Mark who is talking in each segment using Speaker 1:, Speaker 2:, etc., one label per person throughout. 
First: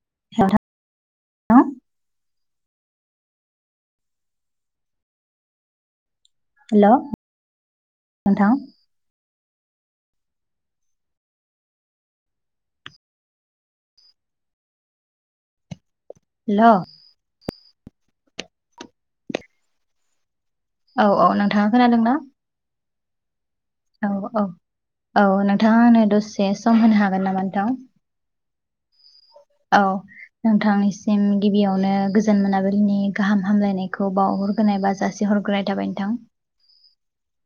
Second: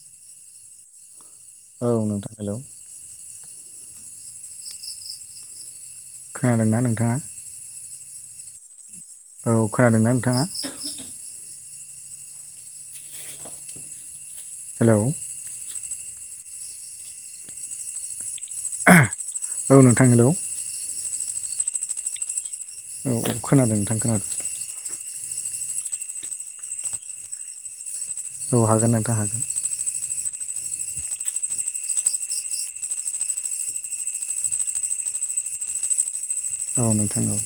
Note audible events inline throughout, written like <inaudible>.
Speaker 1: <unintelligible>
Speaker 2: औ नोंथां हेलौ खोनादोंना नोंथाङा
Speaker 1: नोंथां
Speaker 2: औ खोनादोंना नोंथाङा हेल'
Speaker 1: हेल'
Speaker 2: <unintelligible> औ नोंथां हेलौ
Speaker 1: औ-औ नोंथाङा खोनादोंना?
Speaker 2: औ-औ खोनादों नोंथां
Speaker 1: औ
Speaker 2: खोनादों।
Speaker 1: औ औ नोंथाङानो दसे सम होनो हागोन नामा नोंथां?
Speaker 2: औ हागोन नोंथां हागोन।
Speaker 1: औ नोंथांनिसिम गिबियावनो गोजोन मोनाबिलिनि गाहाम हामलायनायखौ बाव होगोनाय बा जासि हरग्रोनाय थाबाय नोंथां।
Speaker 2: औ नोंथां औ।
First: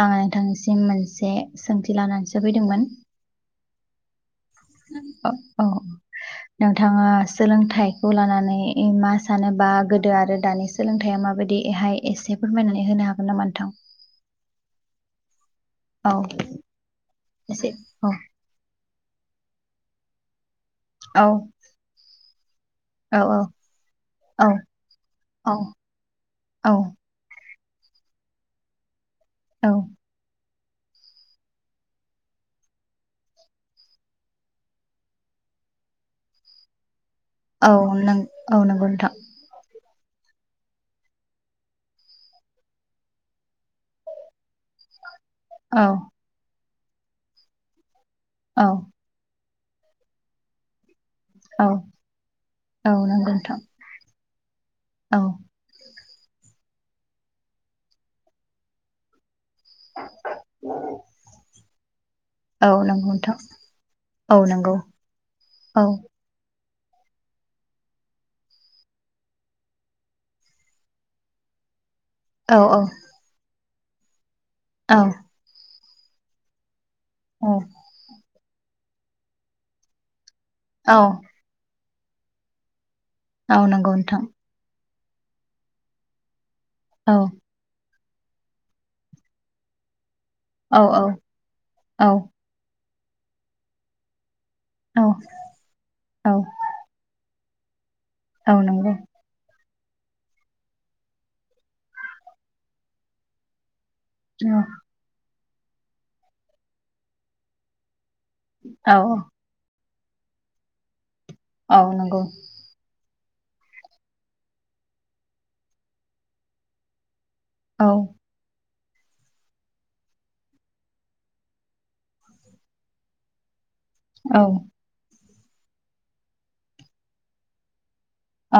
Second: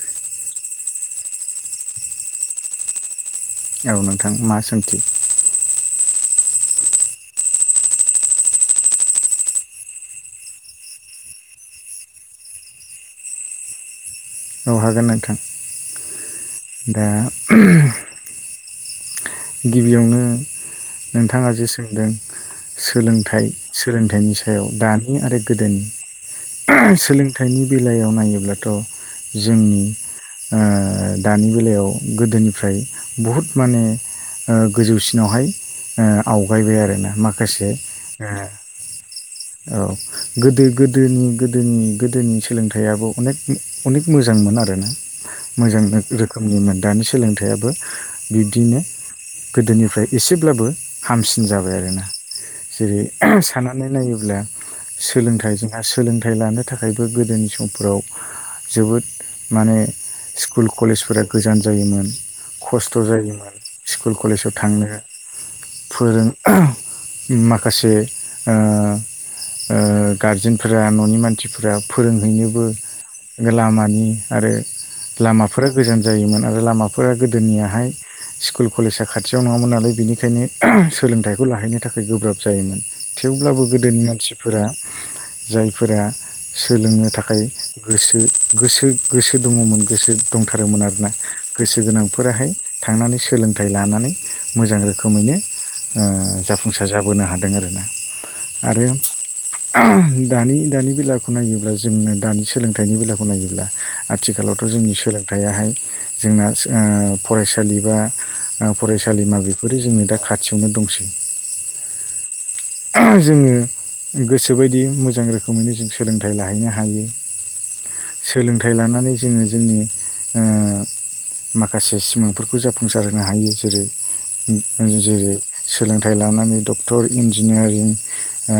Speaker 1: आंङो नोंथांनिसिम मोनसे सोंथि लानानैसो फैदोंमोन।
Speaker 2: औ नोंथां मा सोंथि।
Speaker 1: औ औ। नोंथांङा सोलोंथाइखौ लानानै मा सानोबा गोदो आरो दानि सोलोंथाइया मा। माबायदिहाय एसे फोरमायनानै होनो हागोन नामा नोंथां।
Speaker 2: औ हागोन नोंथां
Speaker 1: औ
Speaker 2: दा <unintelligible>
Speaker 1: एसे औ
Speaker 2: गिबियावनो
Speaker 1: औ
Speaker 2: नोंथांङा जे सोंदों।
Speaker 1: औ
Speaker 2: सोलोंथाइ-सोलोंथाइनि
Speaker 1: औ औ
Speaker 2: सायाव दानि आरो
Speaker 1: औ
Speaker 2: गोदोनि
Speaker 1: औ
Speaker 2: सोलोंथाइ। सोलोंथायनि बेलायाव नायोब्लाथ
Speaker 1: औ
Speaker 2: जोंनि। ओ दानि बेलायाव गोदोनिफ्राय बहुद माने। ओ गोजौसिनावहाय ओ आवगायबाय आरोना
Speaker 1: औ
Speaker 2: माखासे
Speaker 1: नों
Speaker 2: ओ
Speaker 1: औ नंगौ नोंथां
Speaker 2: औ गोदो-गोदोनि-गोदोनि-गोदोनि सोलोंथाइयाबो अनेक मोजांमोन आरोना। मोजां
Speaker 1: औ
Speaker 2: रोखोमनिमोन दानि सोलोंथाइयाबो
Speaker 1: औ
Speaker 2: बिब्दिनो गोदोनिफ्राय एसेब्लाबो हामसिन
Speaker 1: औ
Speaker 2: जाबाय आरोना
Speaker 1: औ
Speaker 2: जेरै
Speaker 1: नंगौ नोंथां
Speaker 2: साननानै नायो ब्ला
Speaker 1: औ
Speaker 2: सोलोंथाइ जोंहा सोलोंथाइ लानो थाखायबो गोदोनि समफोराव जोबोद माने स्कुल कलेजफोरा गोजान जायोमोन।
Speaker 1: औ
Speaker 2: खस्थ
Speaker 1: नंगौ नोंथां
Speaker 2: जायोमोन स्कुल
Speaker 1: औ
Speaker 2: कलेजाव
Speaker 1: नंगौ
Speaker 2: थांनो
Speaker 1: औ
Speaker 2: फोरों माखासे ओ ओ गारजेनफोरा ननि मानसिफोरा
Speaker 1: औ
Speaker 2: फोरोंहैनोबो लामा।
Speaker 1: औ
Speaker 2: <unintelligible> लामाफ्राबो गोजान जायोमोन आरो लामाफ्रा
Speaker 1: औ
Speaker 2: गोदोनिया सकुल। कलेजा खाथियाव नङामोन नालाय बेनिखायनो
Speaker 1: औ
Speaker 2: सोलोंथाइखौ लाहैनो थाखाय गोब्राब जायोमोन।
Speaker 1: औ
Speaker 2: थेवब्लाबो
Speaker 1: नंगौ
Speaker 2: गोदोनि
Speaker 1: नोंथां
Speaker 2: मानसिफोरा जायफोरा सोलोंनो
Speaker 1: औ
Speaker 2: थाखाय। गोसो-गोसो-गोसो दङमोन गोसो
Speaker 1: औ
Speaker 2: दंथारोमोन
Speaker 1: औ
Speaker 2: आरोना गोसो
Speaker 1: औ
Speaker 2: गोनांफोराहाय। थांनानै सोलोंथाइ लानानै मोजां रोखोमैनो
Speaker 1: औ
Speaker 2: जाफुंसार जाबोनो हा दों आरोना।
Speaker 1: औ नंगौ।
Speaker 2: <unintelligible> दानि-दानि बेलाखौ नायोब्ला जोंनो दानि सोलोंथाइनि बेलाखौ नायोब्ला आथिखालावथ
Speaker 1: औ
Speaker 2: जोंनि सोलोंथायाहाय जोंना फरायसालि बा
Speaker 1: औ
Speaker 2: फरायसालिमा बेफोरो जोंनो दा खाथियावनो दंसै।
Speaker 1: औ नंगौ।
Speaker 2: <unintelligible> जोंङो गोसोबायदि मोजां रोखोमैनो जों सोलोंथाइ लाहैनो हायो।
Speaker 1: औ।
Speaker 2: सोलोंथाइ लानानै जोंङो जोंनि ओ माखासे सिमांफोरखौ जाफुंसार होनो हायो जेरै
Speaker 1: औ
Speaker 2: जेरै सोलोंथाइ लानानै डक्टर इन्जिनियारिं ओ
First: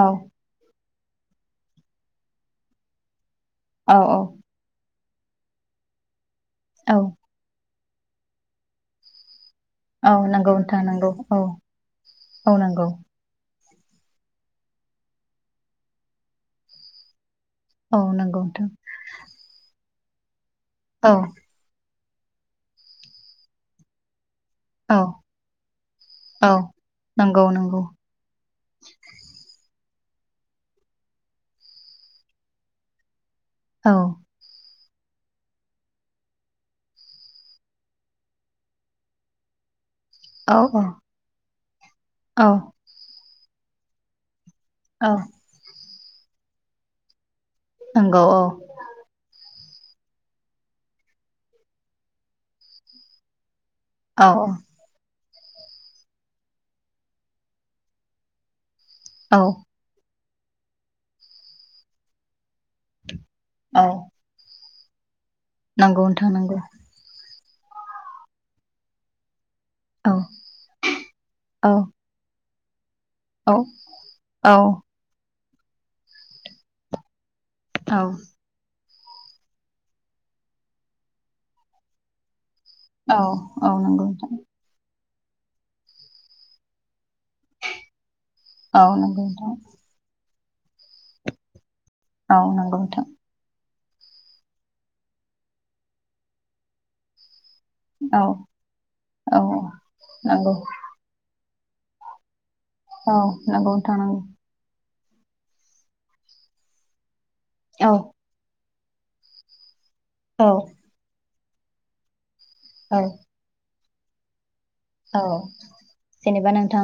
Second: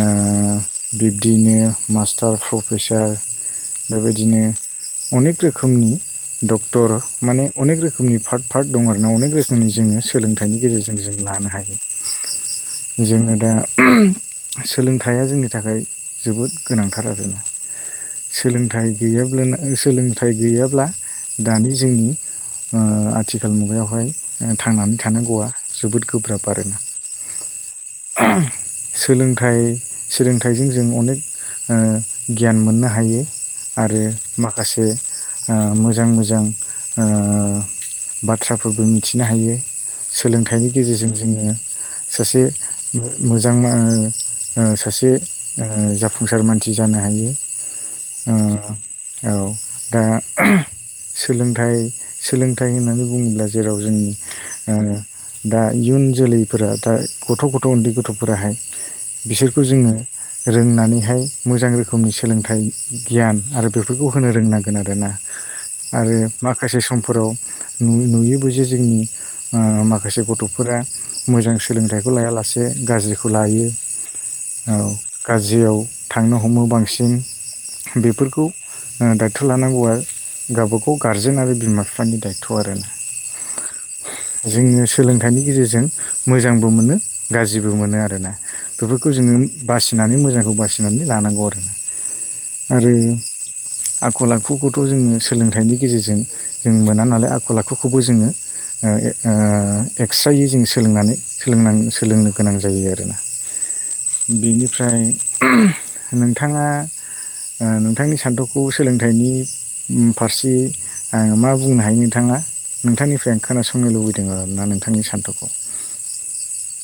Speaker 2: बिब्दिनो मास्टार प्रफेसार।
Speaker 1: औ
Speaker 2: बेबायदिनो अनेक रोखोमनि डक्टर
Speaker 1: औ
Speaker 2: माने अनेक रोख ओमनि पार्थ-पार्थ दं आरोना अनेक रोख मनि जोंङो
Speaker 1: औ नंगौ
Speaker 2: सोलोंथाइनि
Speaker 1: नोंथां
Speaker 2: गेजेरजों
Speaker 1: नंगौ
Speaker 2: जों
Speaker 1: औ
Speaker 2: लानो हायो
Speaker 1: औ नंगौ
Speaker 2: जोंङो दा सोलोंथाइया जोंनि थाखाय जोबोद गोनांथार आरोना।
Speaker 1: औ नंगौ नोंथां
Speaker 2: सोलोंथाइ गैयाबा सोलोंथाइ गैयाब्ला
Speaker 1: औ
Speaker 2: दानि जोंनि। आथिखाल मुगायावहाय। थांनानै
Speaker 1: औ
Speaker 2: थानांगौआ जोबोद गोब्राब
Speaker 1: औ
Speaker 2: आरोना।
Speaker 1: नंगौ नंगौ
Speaker 2: सोलोंथाय। सोलोंथाइजों जों अनेक गियान मोननो हायो।
Speaker 1: औ
Speaker 2: आरो माखासे। मोजां मोजां बाथ्राफोरबो मिथिनो हायो।
Speaker 1: औ
Speaker 2: सोलोंथाइनि गेजेरजों जोंङो सासे
Speaker 1: औ
Speaker 2: मोजां। आ सासे
Speaker 1: औ
Speaker 2: अ जाफुंसार मानसि जानो हायो
Speaker 1: नंगौ
Speaker 2: अ औ आ दा सोलोंथाइ सोलोंथाइ होननानै बुङोब्ला । जेराव जोंनि
Speaker 1: औ
Speaker 2: आ दा इयुन जोलैफोरा दा गथ' गथ' उन्दै गथ'फोराहाय
Speaker 1: औ
Speaker 2: बिसोरखौ जोङो रोंनानैहाय मोजां रोखोमनि सोलोंथाइ गियान आरो
Speaker 1: औ
Speaker 2: बेफोरखौ होनो रोंनांगोन आरोना
Speaker 1: नंगौ
Speaker 2: आरो
Speaker 1: नोंथां नंगौ
Speaker 2: माखासे समफोराव । नु नुयोबो जे जोंनि
Speaker 1: औ
Speaker 2: माखासे गथ'फोरा मोजां
Speaker 1: औ
Speaker 2: सोलोंथाइखौ लायाला से गाज्रिखौ
Speaker 1: औ
Speaker 2: लायो ।
Speaker 1: औ ।
Speaker 2: गाज्रियाव थांनो हमो बांसिन
Speaker 1: औ
Speaker 2: बेफोरखौ । अ दायथ' लानांगौआ गावबाागाव गारजेन आरो बिमा बिफानि दायथ' । था आरो ना
Speaker 1: औ औ नंगौ नोंथां
Speaker 2: जोङो सोलोंथाइनि गेजेरजों मोजांबो मोनो गाज्रिबो मोनो आरो
Speaker 1: औ
Speaker 2: बेफोरखौ
Speaker 1: नंगौ
Speaker 2: जोङो
Speaker 1: नोंथां
Speaker 2: बासिनानै मोजांखौ बासिनानै लानांगौ आरो ।
Speaker 1: औ नंगौ नोंथां ।
Speaker 2: आखल आखुखौथ' जोङो सोलोंथाइनि गेजेरजों जों मोना नालाय आखल आखु । आखुखौबो
Speaker 1: औ
Speaker 2: जोङो अ अ
Speaker 1: औ
Speaker 2: एक्सट्रायै
Speaker 1: नंगौ
Speaker 2: जोङो सोलोंनानै सोलों सोलोंनो गोनां जायो
Speaker 1: औ
Speaker 2: आरोना
Speaker 1: नंगौ नोथा नंग ।
Speaker 2: बेनिफ्राय नोंथाङा अ
Speaker 1: औ
Speaker 2: नोंथांनि सान्थौखौ सोलोंथाइनि ओम
Speaker 1: औ
Speaker 2: फारसे आङ मा बुंनो हायो नोंथाङा
Speaker 1: औ
Speaker 2: नोंथांनिफ्राय आं खोनासंनो लुबैदों आरो ना नों
Speaker 1: औ जेनेबा नोंथां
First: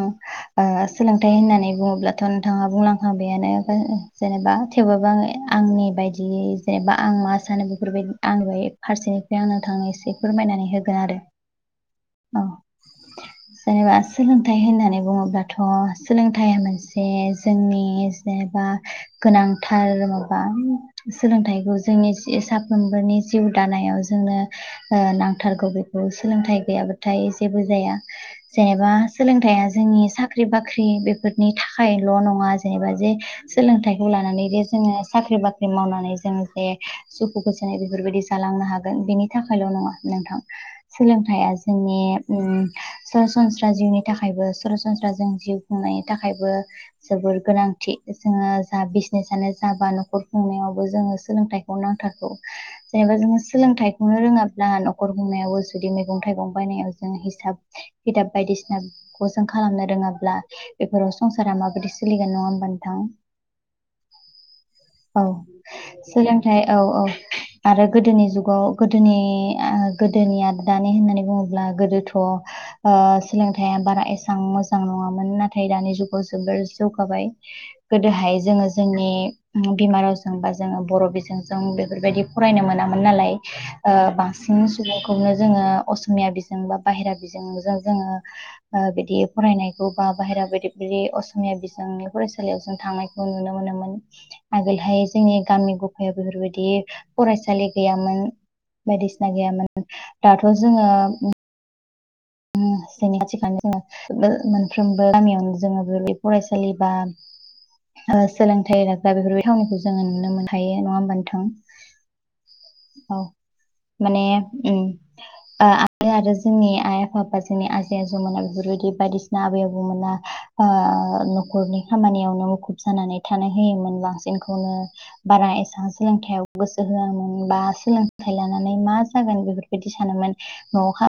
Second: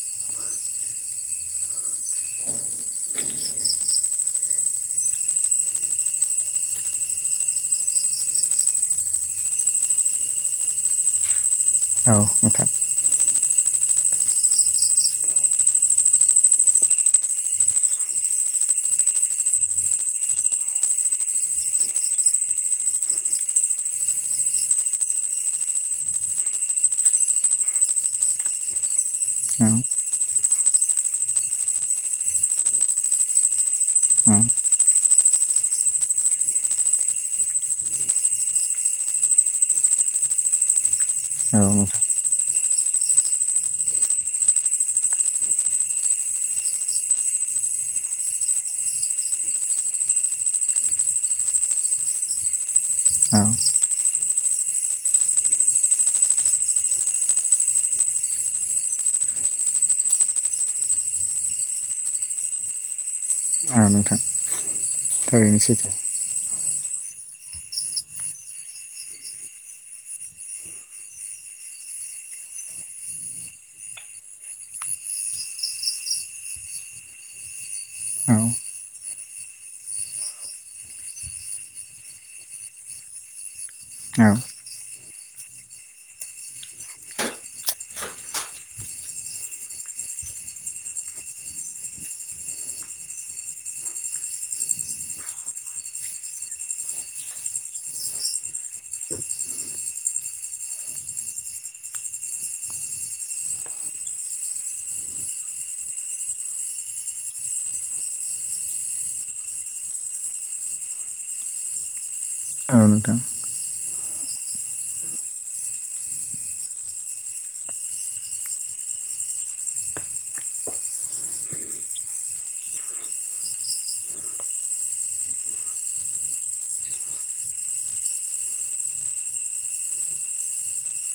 Speaker 1: आ सोलोंथाइ होननानै बुङोब्लाथ' नोंथाङा बुंलांखांबायानो जेनेबा थेवबाबो आङो । आंनि बायदि जेनेबा आं मा सानो बेफोरबायदि आंनि बे फारसेनिफ्राय आंनो थांनो एसे फोरमाय नानै होगोन आरो
Speaker 2: औ नोंथां
Speaker 1: जेनेबा सोलोंथाइ होननानै बुङोब्लाथ' सोलोंथाइया मोनसे जोंनि जेनेबा गोनांथार माबा सोलोंथाइखौ जोंनि साफ्रोमबोनि जिउ दानायाव जों जोंनो ओ नांथारगौ बेखौ सोलोंथ गैयाबाथा यह जेबो जाया जेनेबा सोलोंथया जोंनि सा साख्रि बाख्रि बेफोरनि थाखायल' नङा जेनेबा जे सोलोंथाइखौ
Speaker 2: औ
Speaker 1: लानानै जे जोङो साख्रि साख्रि बाख्रि मावनानै जोङो जे सुखु गोजोननाय बेफोरबायदि जालांनो हागोन बेनि थाखायल' नङा नोंथां थां सोलोंथाया
Speaker 2: औ नोंथां
Speaker 1: जोंनि ओम सरासनस्रा जिउनि थाखायबो सरासनस्रा जों जिउ खुंनायनि थाखायबो जोबोर गोनांथि जोङो जा बिजनेसानो जा बा न'खर खुंनायावबो जोङो सोलोंथाइ नांथारगौ जेनेबा जोङो
Speaker 2: औ
Speaker 1: सोलोंथाइखौनो रोङाब्ला न'खर हमनायावबो जुदि मैगं थाइगं बायनाय ज हसिदाब बायदिसिनाखौ जों खालामनो रोङाब्ला बेफोराव संसारा माबदि सोलिगोन नाङा होनबा नोंथां
Speaker 2: औ नोंथां ।
Speaker 1: औ सोलोंथाइ औ औ । आरो गोदोनि जुगाव गोदोनि आ गोदोनि आरो दानि होननानै बुङोब्ला गोदोथ' आ सोलोंथाइया बारा एसां मोजां नङामोन नाथाय दानि जुगाव जोबोर जौगाबाय।
Speaker 2: औ
Speaker 1: गोदोहाय जोङो जोंनि बिमा रावजों बा जोङो बर' बिजोंजों बेफोरबायदि फरायनो मोनामोन नालाय आ
Speaker 2: औ
Speaker 1: बांसि सिन सुबुंखौनो जोङो असमिया बिजों बा बाहेरा बिजोंजों जोङो बिदि फ फरायनायखौ बा बाहेरा बायदि बदि असमिया बिजोंनि फरायसालियाव जों थांनायखौ नुनो मोनोमोन। आगोलहाय जोंनि गामि गफायाव बेफोरबायदि फरायसालि गैयामोन बायदिसिना गैयामोन दाथ' जोङो <inaudible> <inaudible> मोनफ्रोमबो गामियावनो जोंङो <inaudible> फरायसालि बा ओ सोलोंथाइ लाग्रा बेफोरबाय थावनिखौ जोङो नुनो मोन हायो नवा होमबा नोंथां
Speaker 2: ओ नोंथां।
Speaker 1: औ माने उम ओ आरो आरो जोंनि आइ आफाफा जोंनि आजै आजौमोना बेफोरबायदि बायदिसिना आबै आबौमोना ओ न'खरनि खामानियावनो मुखुब जानानै थानो होयोमोन बांसिनखौनो बारा एसां सोलोंथायाव गोसो होआमोन बा सोलोंथाइ लानानै मा जागोन बेफोरबायदि सानोमोन न'आवहा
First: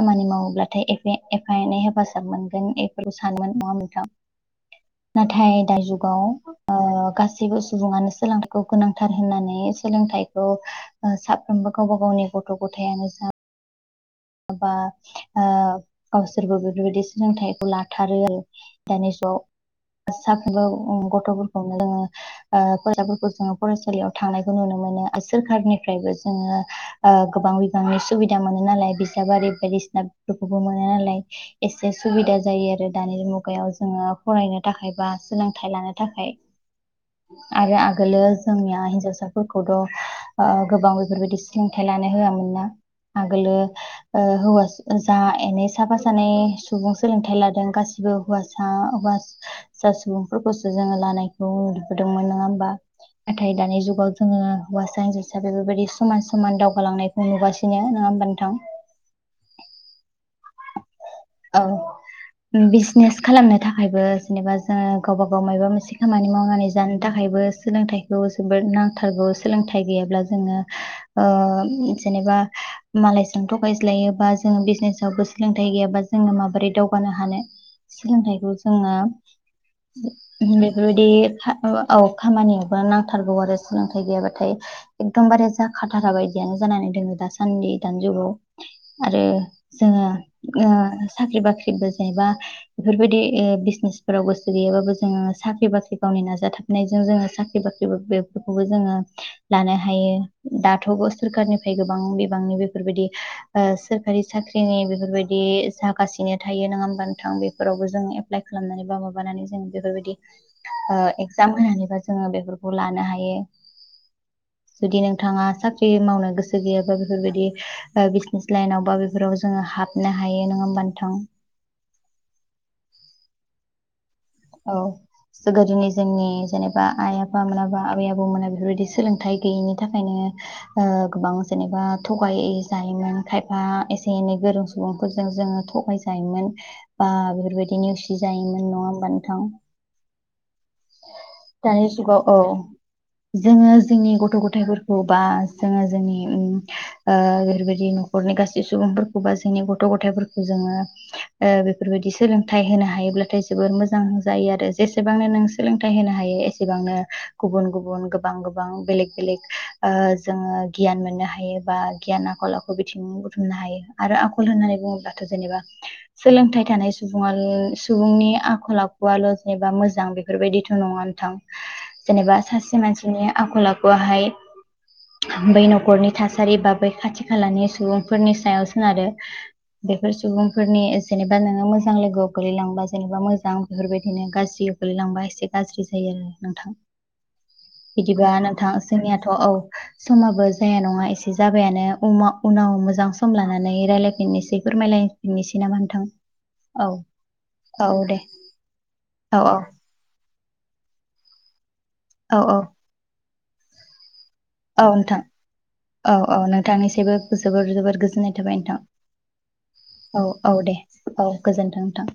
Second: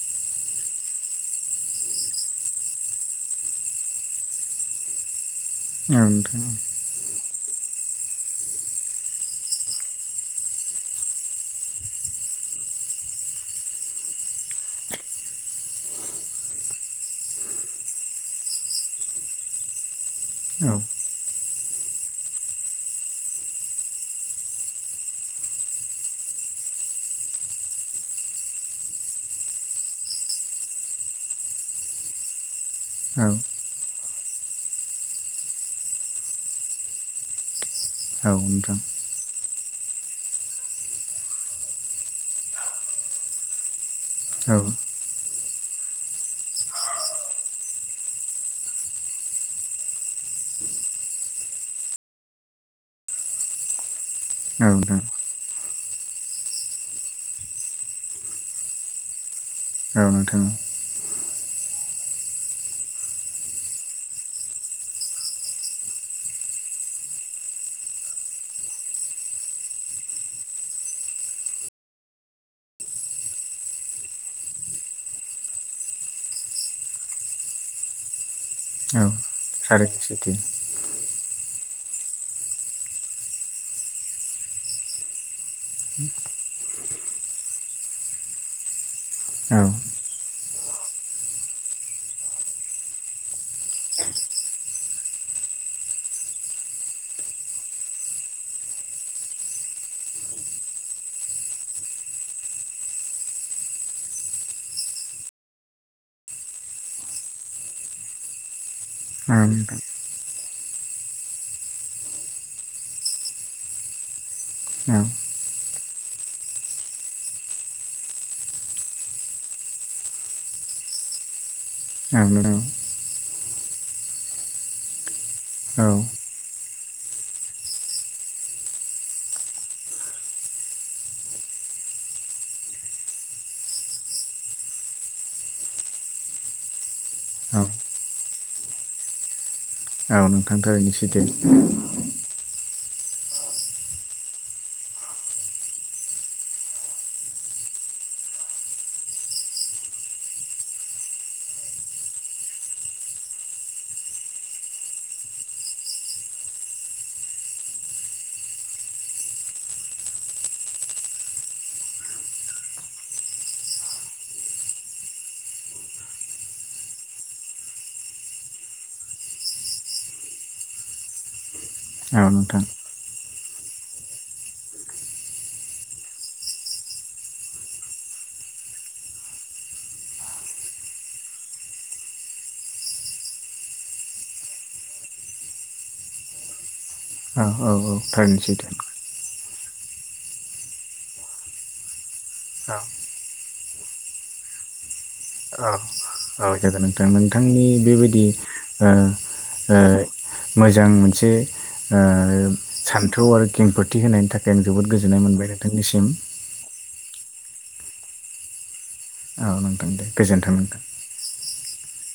Speaker 1: खामानि मावोब्लाथाय एफे-एफा एनै हेफाजाब मोनगोन एफोरखौ सानोमोन नंङा होमबा नोंथां नाथाय दा
Speaker 2: औ
Speaker 1: जुगाव
Speaker 2: नोंथां
Speaker 1: ओ गा सैबो सुबुङानो सोलोंथाइखौ गोनांथार होननानै सोलोंथाइखौ ओ साफ्रोमबो गावबा गावनि गथ' गथायानो जा बा ओ गावसोरबो बेफोरबायदि सोलोंथाइखौ लाथारो आरो दानि <unintelligible> साफ्रोमबो
Speaker 2: औ
Speaker 1: उम गथ गथायावनो जोंङो ओ फरायसाफोरखौ जों फरायसालियाव थांनायखौ नुनो मोनो ओ सोरखारनिफ्रायबो जोङो ओ गोबां बिबांनि सुबिदा मोनो नालाय बि दाबारि बायदिसिनाफोरखौबो मोनो नालाय एसे सुबिदा जायो आ रो
Speaker 2: औ
Speaker 1: दानि मुगायाव जोङो फरायनो थाखाय बा सोलोंथाइ लानो थाखाय आरो आ गोलो
Speaker 2: औ नोंथां
Speaker 1: जोंनिया हिनजावसा फोरखौथ' ओ गोबां बेफोरबायदि सोलोंथाइ लानो होआ मोनना आगोलो ओ
Speaker 2: औ
Speaker 1: हौवास जा एनै साफा सानै सुबुं सोलोंथाइ लादों गासिबो हुवासा-हुवा सा सुबुंफोरखौसो जोङो लानायखौ नुबोदोंमोन नोङा होमबा नाथाय दानि जुगाव जोङो
Speaker 2: औ नोंथां
Speaker 1: हुवासा हिनजावसा बेफोरबायदि समान समान दावगालांनायखो नुगासिनो नोङा होमबा नोथां
Speaker 2: औ नोंथां
Speaker 1: औ उम बिजनेस खालामनो थाखायबो जेनेबा जोङो गावबा गाव मायबा मोसे खामानि मावनानै जानो थाखाय बो सोलोंथाइखौ जबोर नांथारगौ सोंथाइ गैयाब्ला जोङो ओ जेने ओ मालायजों थगायज्लायोबा जोङो बिजनेजआवबो सोलोंथाइ गैयाबा जोङो माबोरै दावगानो हानो सोलोंथाइखौ जोङो
Speaker 2: औ थारैनो सैथो
Speaker 1: बेफोरबायदि एफा औ खामानियावबा नांथारगौ आरो सोलोंथाइ गैयाबाथाय एकदम बारे थाखा थाखा बायदियानो जानानै दोङो दासान्दि दानि जुगाव आरो
Speaker 2: औ
Speaker 1: जोङो ओ साख्रि बाख्रिबो जेनेबा बेफोरबायदि ए बिजनेसफोराव गोसो गैयाबाबो जोङो साख्रि बाख्रि गावनि नाजाथाबनायजों जोङो साख्रि बाख्रिबो बेफोरखौबो जोङो लानो हायो दाथ' सोरखारनिफ्राय गोबां बिबांनि बेफोरबायदि ओ सोरखारि साख्रिनि बेफोरबायदि जागासिनो थायो नोङा होमबा नोंथां बेफोरावबो जों एप्लाइ खालामनानै बा माबानानै जों
Speaker 2: नोंथां
Speaker 1: बेफोरबायदि ओ एगजाम होनानैबा जोङो बेफोरखौ लानो हायो।
Speaker 2: औ
Speaker 1: जुदि नोंथाङा साख्रि मावनो गोसो गैयाबा बेफोरबायदि ओ बिजनेस लाइनाव बा बेफोराव जोङो हाबनो हायो नोङा ओमबा नोथां
Speaker 2: औ नोंथां
Speaker 1: औ
Speaker 2: औ
Speaker 1: गोदोनि जोंनि जेनेबा आइ आफा मोनाबा आबै आबौ मोना बेफोरबायदि सोलोंथायाइ गैयिनि थाखायनो ओ गोबां जेनेबा थगाय जायोमोन खायफा एसे एनै गोरों सुबुंफोरजों जोङो थगाय जायोमोन बा बेफोरबायदि नेवसि जायोमोन नवा होमबा नोथां
Speaker 2: औ नोंथां थारैनो सैथो
Speaker 1: दानि जुगाव औ जोङो जोंनि गथ' गथायफोरखौ बा जोङो जोंनि उम ओ बेफोरबायदि न'खरनि गासै सुबुंफोरखौ बा जोंनि गथ' गथायफोरखौ जोङो ओ बेफोरबायदि सोलोंथाइ होनो हायोब्लाथाय जोबोर मोजां होनजायो आरो जेसेबांनो नों सोलोंथाइ होनो हायो एसेबांनो गुबुन गुबुन गोबां गोबां बेलेग बेलेग जोङो गियान मोननो हायो बा गियान आखल आखु बिथिं बुथुमनो हायो आरो आखल होननानै बुङोब्लाथ' जेनेबा सोलोंथाइ थानाय सुबुं सुबुंनि आखल आखुआल' जेनेबा मोजां बे बेफोरबायदिथ' नङा नथां
Speaker 2: औ
Speaker 1: जेनेबा
Speaker 2: नोंथां
Speaker 1: सासे मानसिनि आखल आखुआहाय बै न'खरनि थासारि बा बै खाथि खालानि सुबुंफोरनि सायाव सोनारो बेफोर सुबुंफोरनि जेनेबा नोङो मोजां लोगोआव गोलैलांबा जेनेबा मोजां बेफोरबायदिनो गाज्रि गोगलैलांबा एसे गाज्रि जायो आरो नोंथां
Speaker 2: औ औ औ
Speaker 1: बिदिबा
Speaker 2: थारैनो सैथो
Speaker 1: नोंथां जोंनियाथ' औश समाबो जाया नङा एसे जाबायानो उनाव
Speaker 2: औ
Speaker 1: मोजां सम लानानै रायलायफिननोसै फोरमायलायनिसै ना
Speaker 2: औ
Speaker 1: नोथां।
Speaker 2: औ जागोन नोंथां नोंथांनि बेबायदि
Speaker 1: औ औ
Speaker 2: मोजां मोनसे
Speaker 1: औ औ
Speaker 2: सान्थौ आरो खेंफोथि होनायनि थाखाय आं
Speaker 1: औ
Speaker 2: जोबोद
Speaker 1: नोंथां
Speaker 2: गोजोननाय मोनबाय नोंथांनिसिम
Speaker 1: औ औ नोंथांनिसबो जोबोर जोबोर गोजोननाय थाबाय नोंथां।
Speaker 2: औ नोंथां दे
Speaker 1: औ
Speaker 2: गोजोन्थों
Speaker 1: औ
Speaker 2: नोंथां
Speaker 1: दे औ गोजोनथों नोंथां।